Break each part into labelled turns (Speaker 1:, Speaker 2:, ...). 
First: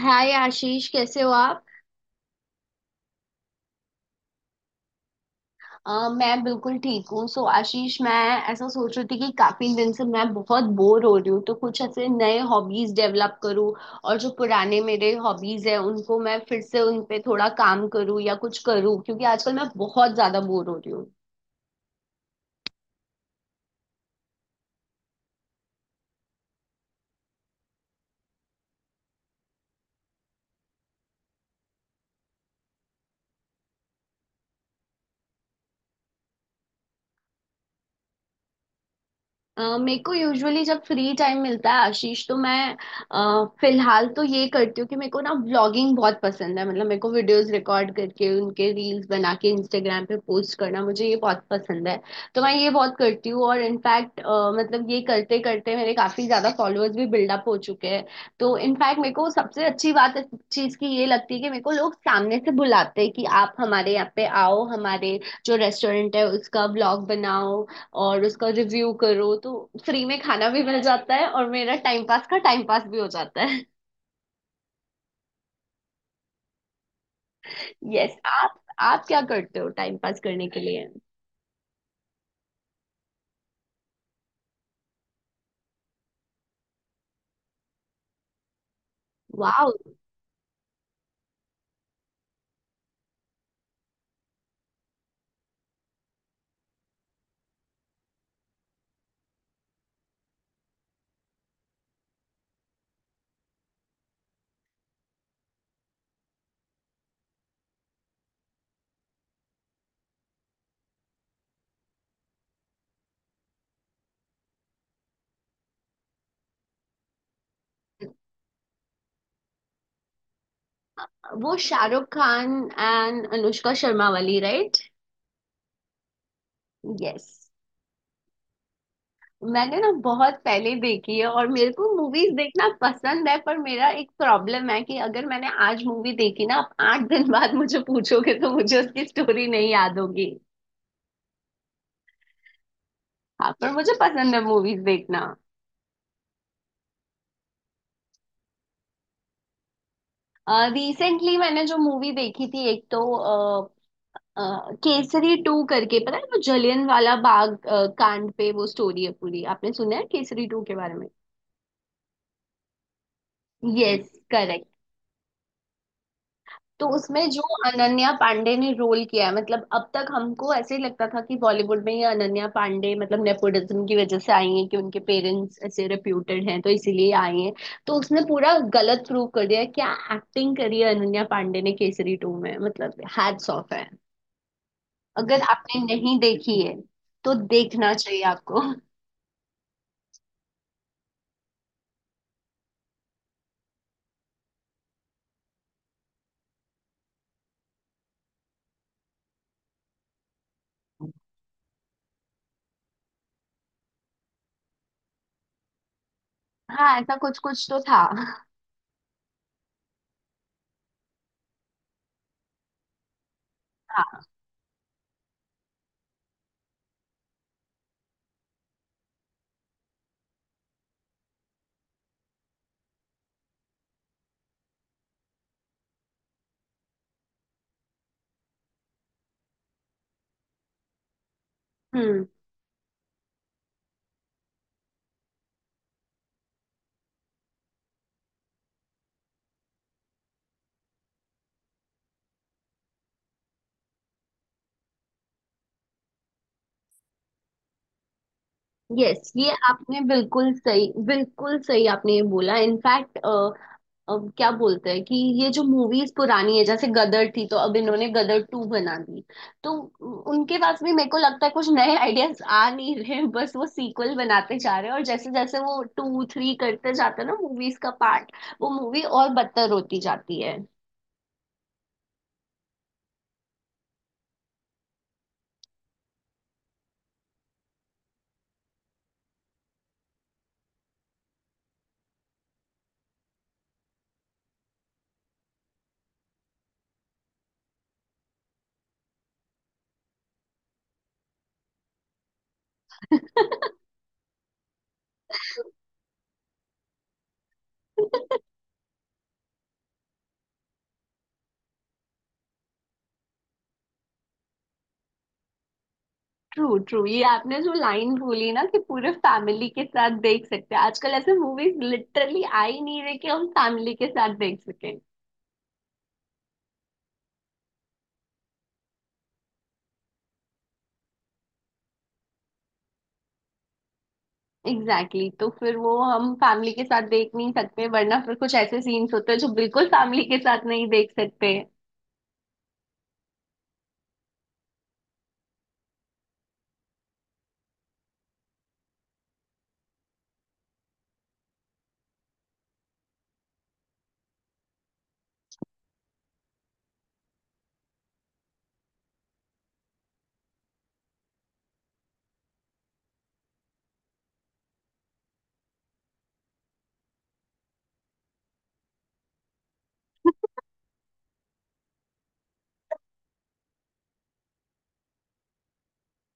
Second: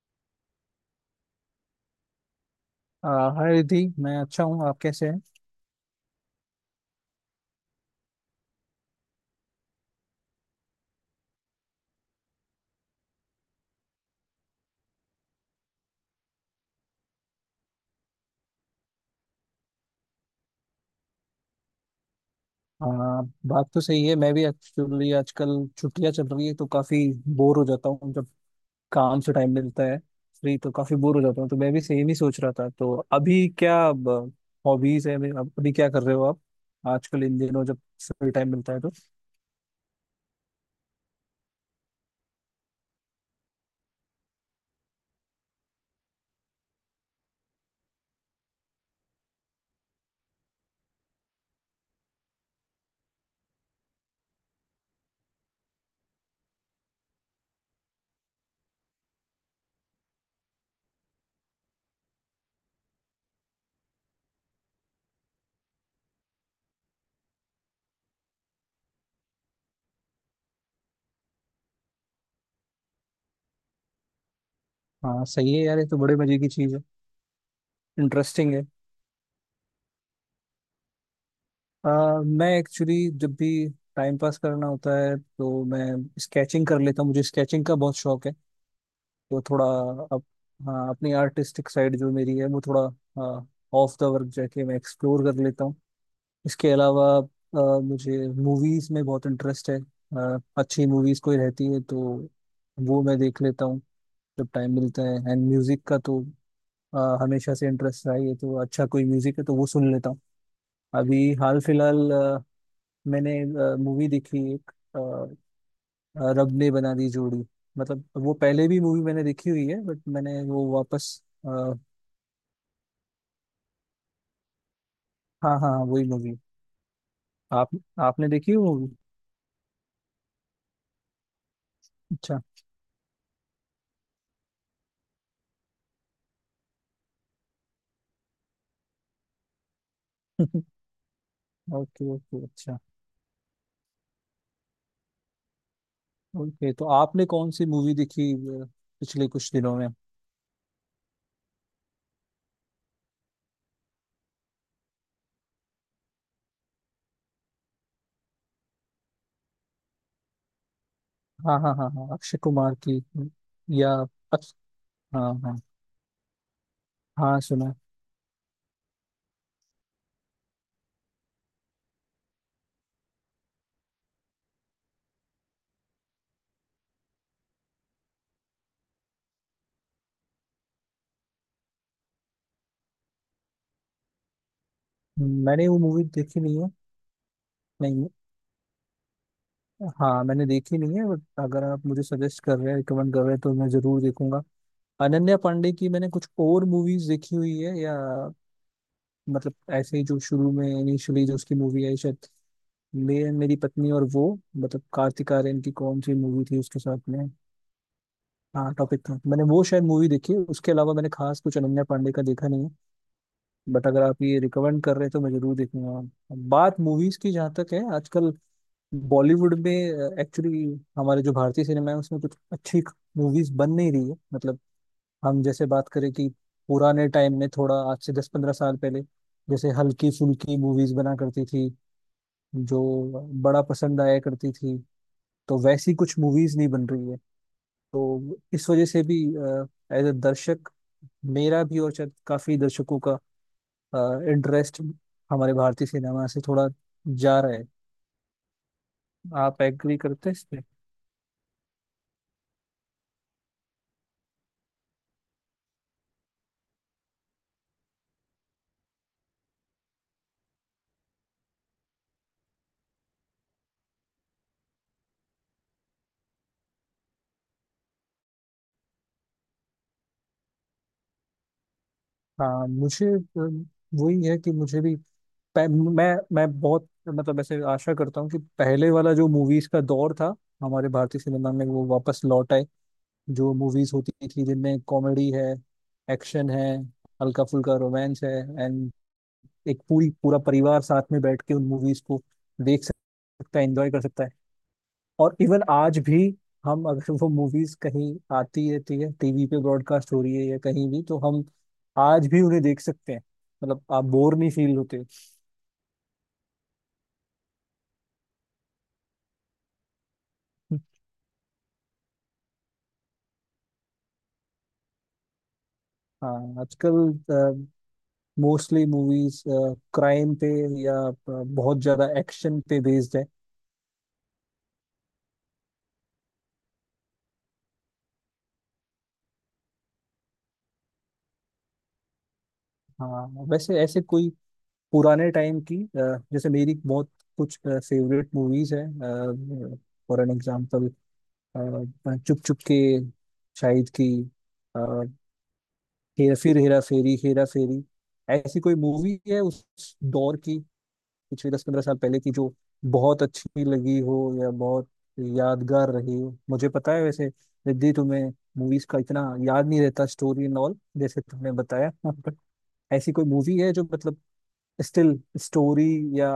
Speaker 1: हाय आशीष, कैसे हो आप।
Speaker 2: आ, हाय रिधि। मैं अच्छा हूँ। आप कैसे हैं?
Speaker 1: मैं बिल्कुल ठीक हूँ। सो आशीष, मैं ऐसा सोच रही थी कि काफी दिन से मैं बहुत बोर हो रही हूँ, तो कुछ ऐसे नए हॉबीज डेवलप करूँ और जो पुराने मेरे हॉबीज है उनको मैं फिर से उन पे थोड़ा काम करूँ या कुछ करूँ, क्योंकि आजकल मैं बहुत ज्यादा बोर हो रही हूँ।
Speaker 2: आ, बात तो सही है। मैं भी एक्चुअली आजकल छुट्टियाँ चल रही है तो काफी बोर हो जाता हूँ जब काम से टाइम मिलता है। फ्री तो काफी बोर हो जाता हूँ तो मैं भी सेम ही सोच रहा था। तो अभी क्या हॉबीज है मेरे- अब अभी क्या कर रहे हो आप? आजकल इन दिनों जब फ्री टाइम मिलता है तो।
Speaker 1: मेरे को यूजुअली जब फ्री टाइम मिलता है आशीष, तो मैं फिलहाल तो ये करती हूँ कि मेरे को ना व्लॉगिंग बहुत पसंद है। मतलब मेरे को वीडियोस रिकॉर्ड करके उनके रील्स बना के इंस्टाग्राम पे पोस्ट करना मुझे ये बहुत पसंद है। तो मैं ये बहुत करती हूँ, और इनफैक्ट मतलब ये करते करते मेरे काफी ज्यादा फॉलोअर्स भी बिल्डअप हो चुके हैं। तो इनफैक्ट मेरे को सबसे अच्छी बात इस चीज की ये लगती है कि मेरे को लोग सामने से बुलाते हैं कि आप हमारे यहाँ पे आओ, हमारे जो रेस्टोरेंट है उसका व्लॉग बनाओ और उसका रिव्यू करो। तो फ्री में खाना भी मिल जाता है और मेरा टाइम पास का टाइम पास भी हो जाता है।
Speaker 2: हाँ सही है यार, ये तो बड़े मजे की चीज़ है।
Speaker 1: यस।
Speaker 2: इंटरेस्टिंग है।
Speaker 1: आप क्या करते हो टाइम पास करने के लिए।
Speaker 2: मैं एक्चुअली जब भी टाइम पास करना होता है तो मैं स्केचिंग कर लेता हूँ। मुझे स्केचिंग का बहुत शौक है। तो थोड़ा
Speaker 1: वाह।
Speaker 2: अप, हाँ, अपनी आर्टिस्टिक साइड जो मेरी है वो थोड़ा, हाँ, ऑफ द वर्क जाके मैं एक्सप्लोर कर लेता हूँ। इसके अलावा मुझे मूवीज में बहुत इंटरेस्ट है। अच्छी मूवीज कोई रहती है तो वो मैं देख लेता हूँ जब टाइम मिलता है। एंड म्यूजिक का तो हमेशा से इंटरेस्ट रहा ही है, तो अच्छा कोई म्यूजिक है तो वो सुन लेता हूँ। अभी हाल फिलहाल मैंने मूवी देखी एक, रब ने बना दी जोड़ी। मतलब वो पहले भी मूवी मैंने देखी हुई है बट मैंने वो वापस
Speaker 1: वो
Speaker 2: हाँ।
Speaker 1: शाहरुख खान एंड अनुष्का शर्मा वाली, राइट।
Speaker 2: हाँ हाँ, वही मूवी।
Speaker 1: यस।
Speaker 2: आप आपने देखी वो मूवी?
Speaker 1: मैंने ना बहुत पहले देखी है, और मेरे को मूवीज
Speaker 2: अच्छा।
Speaker 1: देखना पसंद है, पर मेरा एक प्रॉब्लम है कि अगर मैंने आज मूवी देखी ना, आप 8 दिन बाद मुझे पूछोगे तो मुझे उसकी स्टोरी नहीं याद होगी।
Speaker 2: ओके ओके, अच्छा।
Speaker 1: हाँ, पर मुझे पसंद है मूवीज देखना।
Speaker 2: ओके तो आपने कौन सी मूवी देखी अ, पिछले कुछ दिनों में?
Speaker 1: रिसेंटली मैंने जो मूवी देखी थी एक, तो अ, अ, केसरी टू करके, पता है वो जलियन वाला बाग कांड पे वो स्टोरी है पूरी। आपने सुना है केसरी टू के बारे में।
Speaker 2: हाँ हाँ हाँ हाँ, अक्षय कुमार की। या
Speaker 1: यस,
Speaker 2: अक्ष-
Speaker 1: करेक्ट।
Speaker 2: हाँ हाँ।
Speaker 1: तो उसमें
Speaker 2: हाँ
Speaker 1: जो
Speaker 2: सुना है।
Speaker 1: अनन्या पांडे ने रोल किया है, मतलब अब तक हमको ऐसे ही लगता था कि बॉलीवुड में ये अनन्या पांडे मतलब नेपोटिज्म की वजह से आई है, कि उनके पेरेंट्स ऐसे रेप्यूटेड हैं तो इसीलिए आई हैं। तो उसने पूरा गलत प्रूव कर दिया, क्या एक्टिंग करी है अनन्या पांडे ने केसरी टू में। मतलब हैट्स ऑफ है। अगर
Speaker 2: मैंने वो
Speaker 1: आपने
Speaker 2: मूवी
Speaker 1: नहीं
Speaker 2: देखी
Speaker 1: देखी
Speaker 2: नहीं है।
Speaker 1: है तो देखना
Speaker 2: नहीं,
Speaker 1: चाहिए आपको।
Speaker 2: हाँ मैंने देखी नहीं है बट अगर आप मुझे सजेस्ट कर रहे हैं, रिकमेंड कर रहे हैं तो मैं जरूर देखूंगा। अनन्या पांडे की मैंने कुछ और मूवीज देखी हुई है, या मतलब ऐसे ही जो शुरू में इनिशियली जो उसकी मूवी आई शायद मैं, मेरी पत्नी और वो, मतलब कार्तिक आर्यन की कौन सी मूवी थी उसके
Speaker 1: हाँ,
Speaker 2: साथ
Speaker 1: ऐसा
Speaker 2: में?
Speaker 1: कुछ कुछ तो था।
Speaker 2: हाँ टॉपिक था, मैंने वो शायद मूवी देखी है। उसके अलावा मैंने खास कुछ अनन्या पांडे का देखा नहीं है। बट अगर आप
Speaker 1: हाँ।
Speaker 2: ये रिकमेंड कर रहे हैं तो मैं जरूर देखूंगा। बात मूवीज की जहाँ तक है, आजकल बॉलीवुड में एक्चुअली हमारे जो भारतीय सिनेमा है उसमें कुछ अच्छी मूवीज बन नहीं रही है। मतलब हम जैसे बात करें कि पुराने टाइम में, थोड़ा आज से 10-15 साल पहले, जैसे हल्की फुल्की मूवीज बना करती थी
Speaker 1: हम्म।
Speaker 2: जो बड़ा पसंद आया करती थी, तो वैसी कुछ मूवीज नहीं बन रही है। तो इस वजह से भी एज अ दर्शक मेरा भी और शायद काफी दर्शकों का इंटरेस्ट हमारे भारतीय सिनेमा से थोड़ा जा रहा है।
Speaker 1: यस, ये
Speaker 2: आप एग्री
Speaker 1: आपने
Speaker 2: करते हैं इस?
Speaker 1: बिल्कुल सही, बिल्कुल सही आपने ये बोला। इनफैक्ट क्या बोलते हैं कि ये जो मूवीज पुरानी है, जैसे गदर थी, तो अब इन्होंने गदर टू बना दी। तो उनके पास भी मेरे को लगता है कुछ नए आइडियाज आ नहीं रहे, बस वो सीक्वल बनाते जा रहे हैं, और जैसे जैसे वो टू थ्री करते जाते हैं ना मूवीज का पार्ट, वो मूवी और बदतर होती जाती है।
Speaker 2: हाँ, मुझे वही है कि मुझे भी पह- मैं मैं बहुत मतलब ऐसे आशा करता हूँ कि पहले वाला जो मूवीज का दौर था हमारे भारतीय सिनेमा में वो वापस लौट आए। जो मूवीज होती थी जिनमें कॉमेडी है, एक्शन है, हल्का फुल्का रोमांस है, एंड एक पूरी पूरा परिवार साथ में बैठ के उन मूवीज को देख सकता है, एंजॉय कर सकता है। और इवन आज भी हम अगर वो मूवीज कहीं आती रहती है, टीवी पे ब्रॉडकास्ट हो रही है या कहीं भी, तो हम आज भी उन्हें देख सकते हैं। मतलब आप बोर नहीं फील होते।
Speaker 1: ट्रू ट्रू, ये आपने जो लाइन बोली ना कि पूरे फैमिली के साथ देख सकते हैं, आजकल ऐसे मूवीज लिटरली आ ही नहीं रहे कि हम फैमिली के साथ देख सकें।
Speaker 2: हाँ आजकल मोस्टली मूवीज क्राइम पे या बहुत ज्यादा एक्शन पे बेस्ड है।
Speaker 1: Exactly, exactly. तो फिर वो हम फैमिली के साथ देख नहीं सकते, वरना फिर कुछ ऐसे सीन्स होते हैं जो बिल्कुल फैमिली के साथ नहीं देख सकते।
Speaker 2: हाँ वैसे ऐसे कोई पुराने टाइम की, जैसे मेरी बहुत कुछ फेवरेट मूवीज है, for an example Chup Chup के, शाहिद की, हेरा फेरी, हेरा फेरी, ऐसी कोई मूवी है उस दौर की, पिछले 10-15 साल पहले की, जो बहुत अच्छी लगी हो या बहुत यादगार रही हो? मुझे पता है वैसे रिद्धि तुम्हें मूवीज का इतना याद नहीं रहता, स्टोरी एंड ऑल, जैसे तुमने बताया, बट ऐसी कोई मूवी है जो मतलब स्टिल स्टोरी या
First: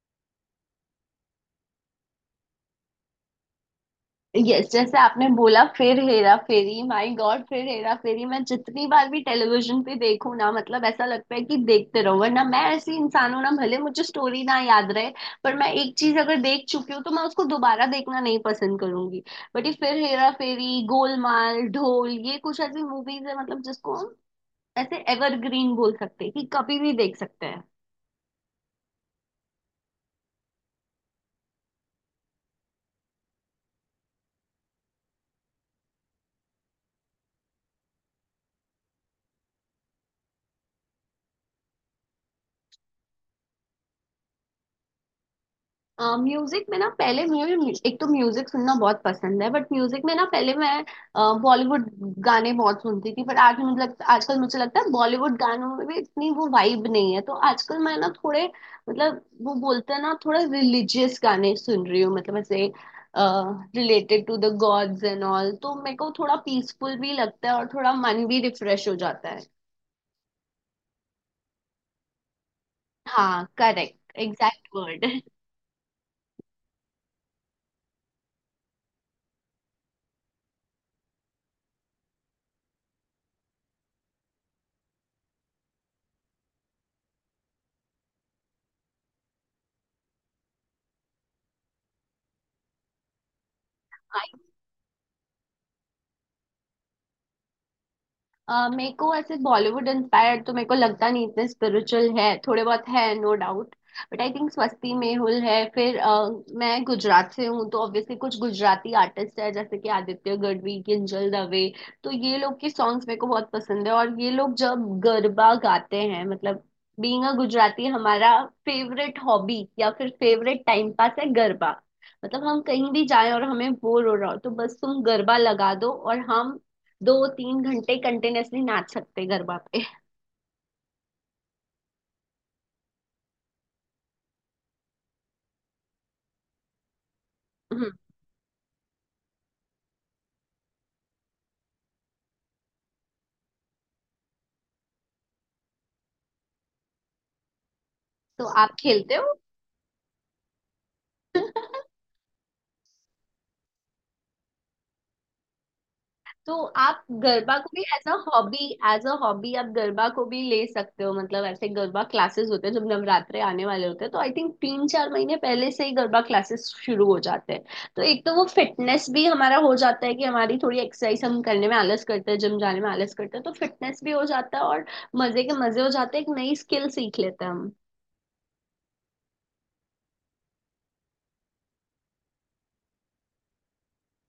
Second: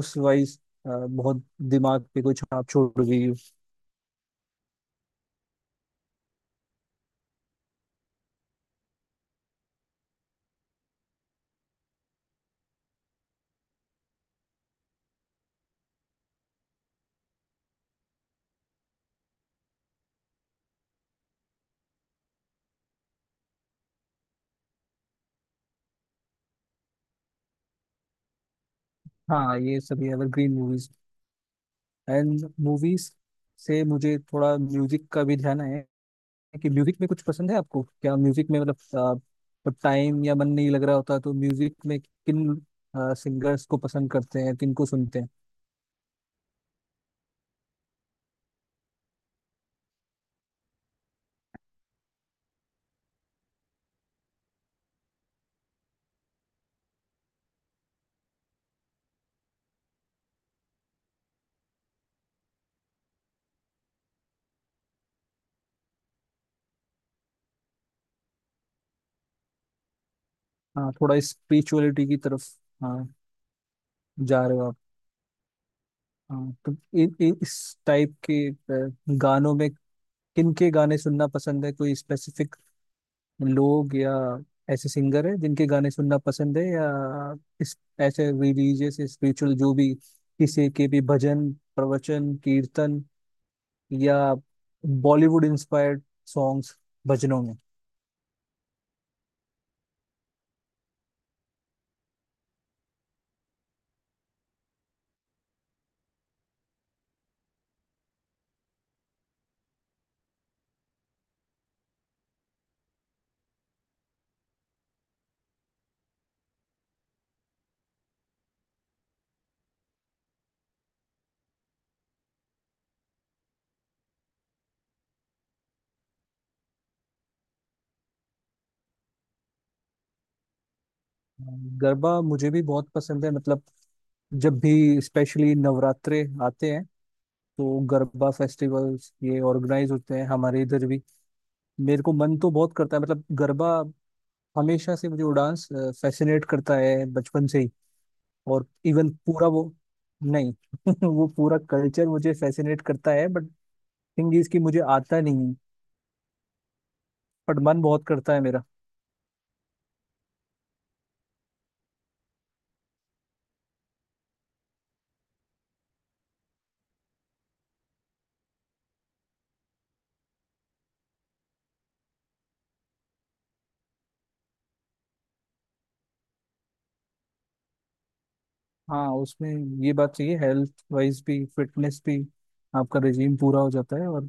Speaker 2: उस वाइज बहुत दिमाग पे कोई छाप छोड़ गई हो?
Speaker 1: यस, जैसे आपने बोला फिर हेरा फेरी, माय गॉड, फिर हेरा फेरी मैं जितनी बार भी टेलीविजन पे देखूं ना, मतलब ऐसा लगता है कि देखते रहो। वरना मैं ऐसी इंसान हूं ना, भले मुझे स्टोरी ना याद रहे, पर मैं एक चीज अगर देख चुकी हूँ तो मैं उसको दोबारा देखना नहीं पसंद करूंगी। बट ये फिर हेरा फेरी, गोलमाल, ढोल, ये कुछ ऐसी मूवीज है मतलब जिसको हम ऐसे एवरग्रीन बोल सकते हैं, कि कभी भी देख सकते हैं।
Speaker 2: हाँ ये सभी एवरग्रीन मूवीज। एंड मूवीज से मुझे थोड़ा म्यूजिक का भी ध्यान है कि म्यूजिक में कुछ पसंद है आपको? क्या म्यूजिक में मतलब टाइम या मन नहीं लग रहा होता तो म्यूजिक में किन सिंगर्स को पसंद करते हैं, किन को सुनते हैं?
Speaker 1: म्यूजिक में ना, पहले मुझे एक तो म्यूजिक सुनना बहुत पसंद है, बट म्यूजिक में ना पहले मैं बॉलीवुड गाने बहुत सुनती थी, बट आज मुझे लगता आजकल मुझे लगता है बॉलीवुड गानों में भी इतनी वो वाइब नहीं है। तो आजकल मैं ना थोड़े मतलब वो बोलते हैं ना, थोड़ा रिलीजियस गाने सुन रही हूँ, मतलब ऐसे related to the gods and all. तो मेरे को थोड़ा पीसफुल भी लगता है और थोड़ा मन भी रिफ्रेश हो जाता है।
Speaker 2: हाँ थोड़ा स्पिरिचुअलिटी की तरफ, हाँ,
Speaker 1: हाँ, करेक्ट,
Speaker 2: जा रहे हो
Speaker 1: एग्जैक्ट
Speaker 2: आप।
Speaker 1: वर्ड।
Speaker 2: हाँ तो इ, इ, इस टाइप के गानों में किन के गाने सुनना पसंद है? कोई स्पेसिफिक लोग या ऐसे सिंगर है जिनके गाने सुनना पसंद है, या इस ऐसे रिलीजियस स्पिरिचुअल जो भी किसी के भी भजन, प्रवचन, कीर्तन या बॉलीवुड इंस्पायर्ड सॉन्ग्स भजनों में?
Speaker 1: मेरे को ऐसे बॉलीवुड इंस्पायर्ड तो मेरे को लगता नहीं इतने स्पिरिचुअल है, थोड़े बहुत है no doubt. But I think Swasti Mehul है, फिर मैं गुजरात से हूँ, तो ऑब्वियसली कुछ गुजराती आर्टिस्ट है, जैसे कि आदित्य गढ़वी, किंजल दवे। तो ये लोग के सॉन्ग्स मेरे को बहुत पसंद है, और ये लोग जब गरबा गाते हैं, मतलब बीइंग अ गुजराती हमारा फेवरेट हॉबी या फिर फेवरेट टाइम पास है गरबा। मतलब हम कहीं भी जाएं और हमें बोर हो रहा हो, तो बस तुम गरबा लगा दो और हम 2 3 घंटे कंटिन्यूअसली नाच सकते गरबा पे।
Speaker 2: गरबा मुझे भी बहुत पसंद है। मतलब जब भी स्पेशली नवरात्रे आते हैं तो
Speaker 1: हम्म।
Speaker 2: गरबा फेस्टिवल्स ये ऑर्गेनाइज होते हैं हमारे इधर भी। मेरे को मन तो बहुत करता है मतलब गरबा। हमेशा से मुझे वो डांस फैसिनेट करता है बचपन से ही।
Speaker 1: तो
Speaker 2: और
Speaker 1: आप
Speaker 2: इवन
Speaker 1: खेलते हो।
Speaker 2: पूरा वो, नहीं, वो पूरा कल्चर मुझे फैसिनेट करता है। बट थिंग इज कि मुझे आता नहीं।
Speaker 1: तो आप गरबा
Speaker 2: बट
Speaker 1: को भी
Speaker 2: मन बहुत
Speaker 1: एज अ
Speaker 2: करता है मेरा।
Speaker 1: हॉबी, एज अ हॉबी आप गरबा को भी ले सकते हो। मतलब ऐसे गरबा क्लासेस होते हैं जब नवरात्रे आने वाले होते हैं, तो आई थिंक 3 4 महीने पहले से ही गरबा क्लासेस शुरू हो जाते हैं। तो एक तो वो फिटनेस भी हमारा हो जाता है, कि हमारी थोड़ी एक्सरसाइज हम करने में आलस करते हैं, जिम जाने में आलस करते हैं, तो फिटनेस भी हो जाता है, और मजे के मजे हो जाते हैं, एक नई स्किल सीख लेते हैं हम।
Speaker 2: हाँ उसमें ये बात चाहिए, हेल्थ वाइज भी, फिटनेस भी, आपका रिजीम पूरा हो जाता है और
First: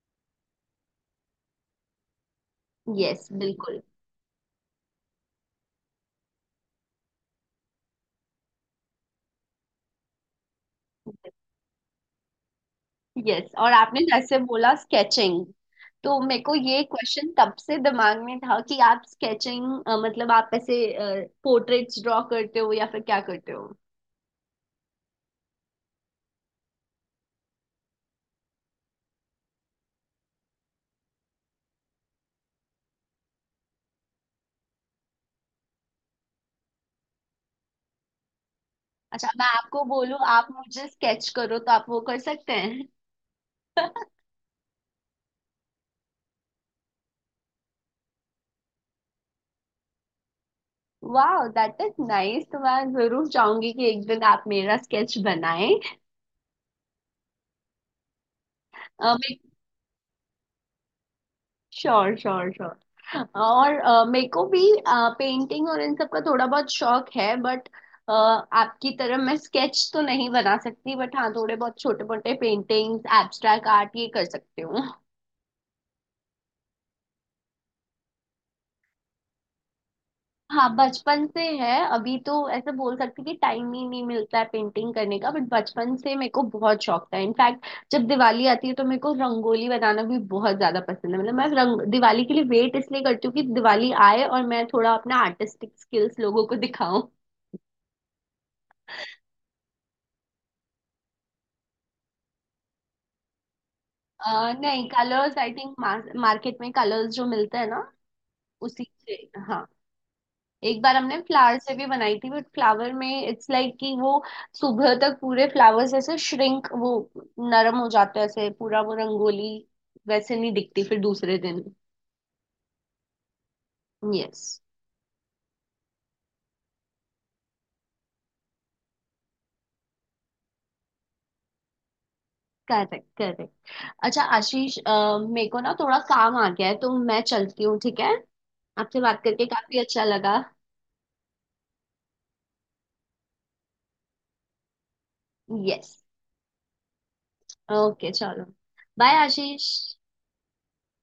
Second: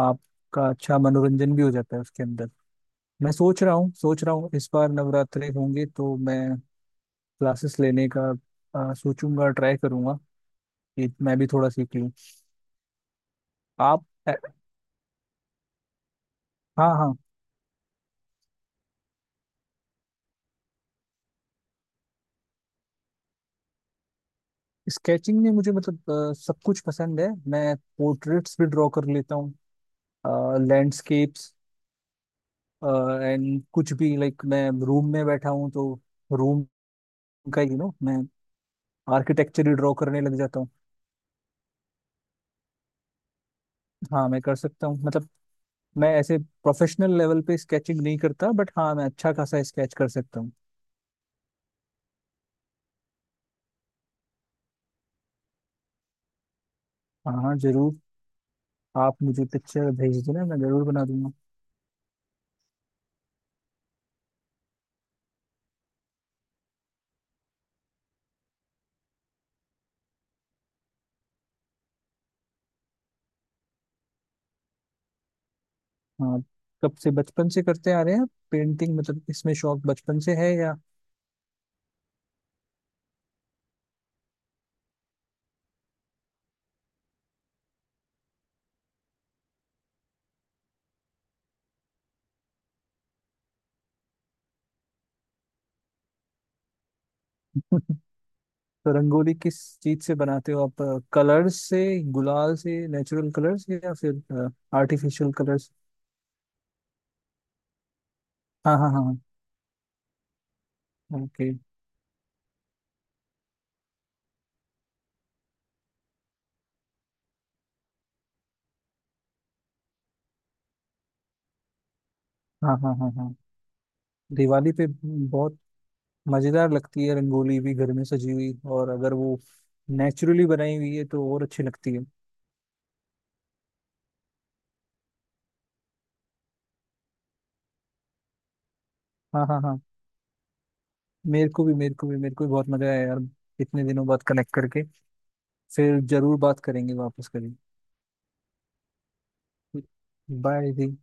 Speaker 2: आपका अच्छा मनोरंजन भी हो जाता है उसके अंदर।
Speaker 1: यस,
Speaker 2: मैं सोच रहा
Speaker 1: बिल्कुल।
Speaker 2: हूँ सोच रहा हूँ इस बार नवरात्रे होंगे तो मैं क्लासेस लेने का सोचूंगा, ट्राई करूंगा कि मैं भी थोड़ा सीख लूँ।
Speaker 1: यस, और आपने
Speaker 2: आप
Speaker 1: जैसे बोला स्केचिंग, तो मेरे को ये
Speaker 2: हाँ हाँ।
Speaker 1: क्वेश्चन तब से दिमाग में था कि आप स्केचिंग, मतलब आप ऐसे पोर्ट्रेट्स ड्रॉ करते हो या फिर क्या करते हो।
Speaker 2: स्केचिंग में मुझे मतलब सब कुछ पसंद है। मैं पोर्ट्रेट्स भी ड्रॉ कर लेता हूँ, लैंडस्केप्स एंड कुछ भी। लाइक मैं रूम में बैठा हूँ तो रूम का, मैं
Speaker 1: अच्छा, मैं
Speaker 2: आर्किटेक्चर ही
Speaker 1: आपको
Speaker 2: ड्रॉ
Speaker 1: बोलूं
Speaker 2: करने लग
Speaker 1: आप
Speaker 2: जाता हूँ।
Speaker 1: मुझे स्केच करो, तो आप वो कर सकते हैं।
Speaker 2: हाँ मैं कर सकता हूँ मतलब मैं ऐसे प्रोफेशनल लेवल पे स्केचिंग नहीं करता बट हाँ मैं अच्छा खासा स्केच कर सकता हूँ।
Speaker 1: वाह, दैट इज नाइस। तो मैं जरूर चाहूंगी कि एक दिन आप मेरा स्केच बनाएं।
Speaker 2: हाँ हाँ, जरूर। आप मुझे पिक्चर भेज देना, मैं जरूर बना दूंगा।
Speaker 1: Sure, sure, sure. और मेरे को भी पेंटिंग और इन सब का थोड़ा बहुत शौक है, बट आपकी तरह मैं स्केच तो नहीं बना सकती, बट हाँ थोड़े बहुत छोटे मोटे पेंटिंग्स, एब्स्ट्रैक्ट आर्ट ये कर सकती हूँ।
Speaker 2: हाँ कब से, बचपन से करते आ रहे हैं पेंटिंग? मतलब इसमें शौक बचपन से है
Speaker 1: हाँ,
Speaker 2: या?
Speaker 1: बचपन से है। अभी तो ऐसे बोल सकती कि टाइम ही नहीं मिलता है पेंटिंग करने का, बट बचपन से मेरे को बहुत शौक था। इनफैक्ट जब दिवाली आती है तो मेरे को रंगोली बनाना भी बहुत ज्यादा पसंद है। मतलब मैं रंग दिवाली के लिए वेट इसलिए करती हूँ कि दिवाली आए और मैं थोड़ा अपना आर्टिस्टिक स्किल्स लोगों को दिखाऊं।
Speaker 2: तो रंगोली किस चीज से बनाते हो आप? कलर्स से, गुलाल से, नेचुरल कलर्स या फिर
Speaker 1: नहीं,
Speaker 2: artificial
Speaker 1: colours, I
Speaker 2: colours?
Speaker 1: Think market में कलर्स जो मिलते हैं ना,
Speaker 2: हाँ
Speaker 1: उसी
Speaker 2: हाँ
Speaker 1: से।
Speaker 2: हाँ।
Speaker 1: हाँ। एक बार
Speaker 2: ओके
Speaker 1: हमने
Speaker 2: हाँ,
Speaker 1: फ्लावर
Speaker 2: okay,
Speaker 1: से भी बनाई थी, बट फ्लावर में इट्स लाइक कि वो सुबह तक पूरे फ्लावर्स ऐसे श्रिंक, वो नरम हो जाते हैं, ऐसे पूरा वो रंगोली वैसे नहीं दिखती फिर दूसरे दिन।
Speaker 2: हाँ हाँ हाँ हाँ।
Speaker 1: यस,
Speaker 2: दिवाली पे बहुत मजेदार लगती है रंगोली भी, घर में सजी हुई, और अगर वो नेचुरली बनाई हुई है तो और अच्छी लगती है।
Speaker 1: Correct, correct. अच्छा आशीष, मेरे को ना थोड़ा काम आ गया है, तो मैं चलती हूँ, ठीक है। आपसे बात
Speaker 2: हाँ
Speaker 1: करके
Speaker 2: हाँ
Speaker 1: काफी
Speaker 2: हाँ।
Speaker 1: अच्छा लगा।
Speaker 2: मेरे को भी मेरे को भी मेरे को भी बहुत मजा आया यार इतने दिनों बाद कनेक्ट करके।
Speaker 1: यस,
Speaker 2: फिर जरूर बात करेंगे, वापस करेंगे।
Speaker 1: ओके, चलो। बाय आशीष।
Speaker 2: बाय दी।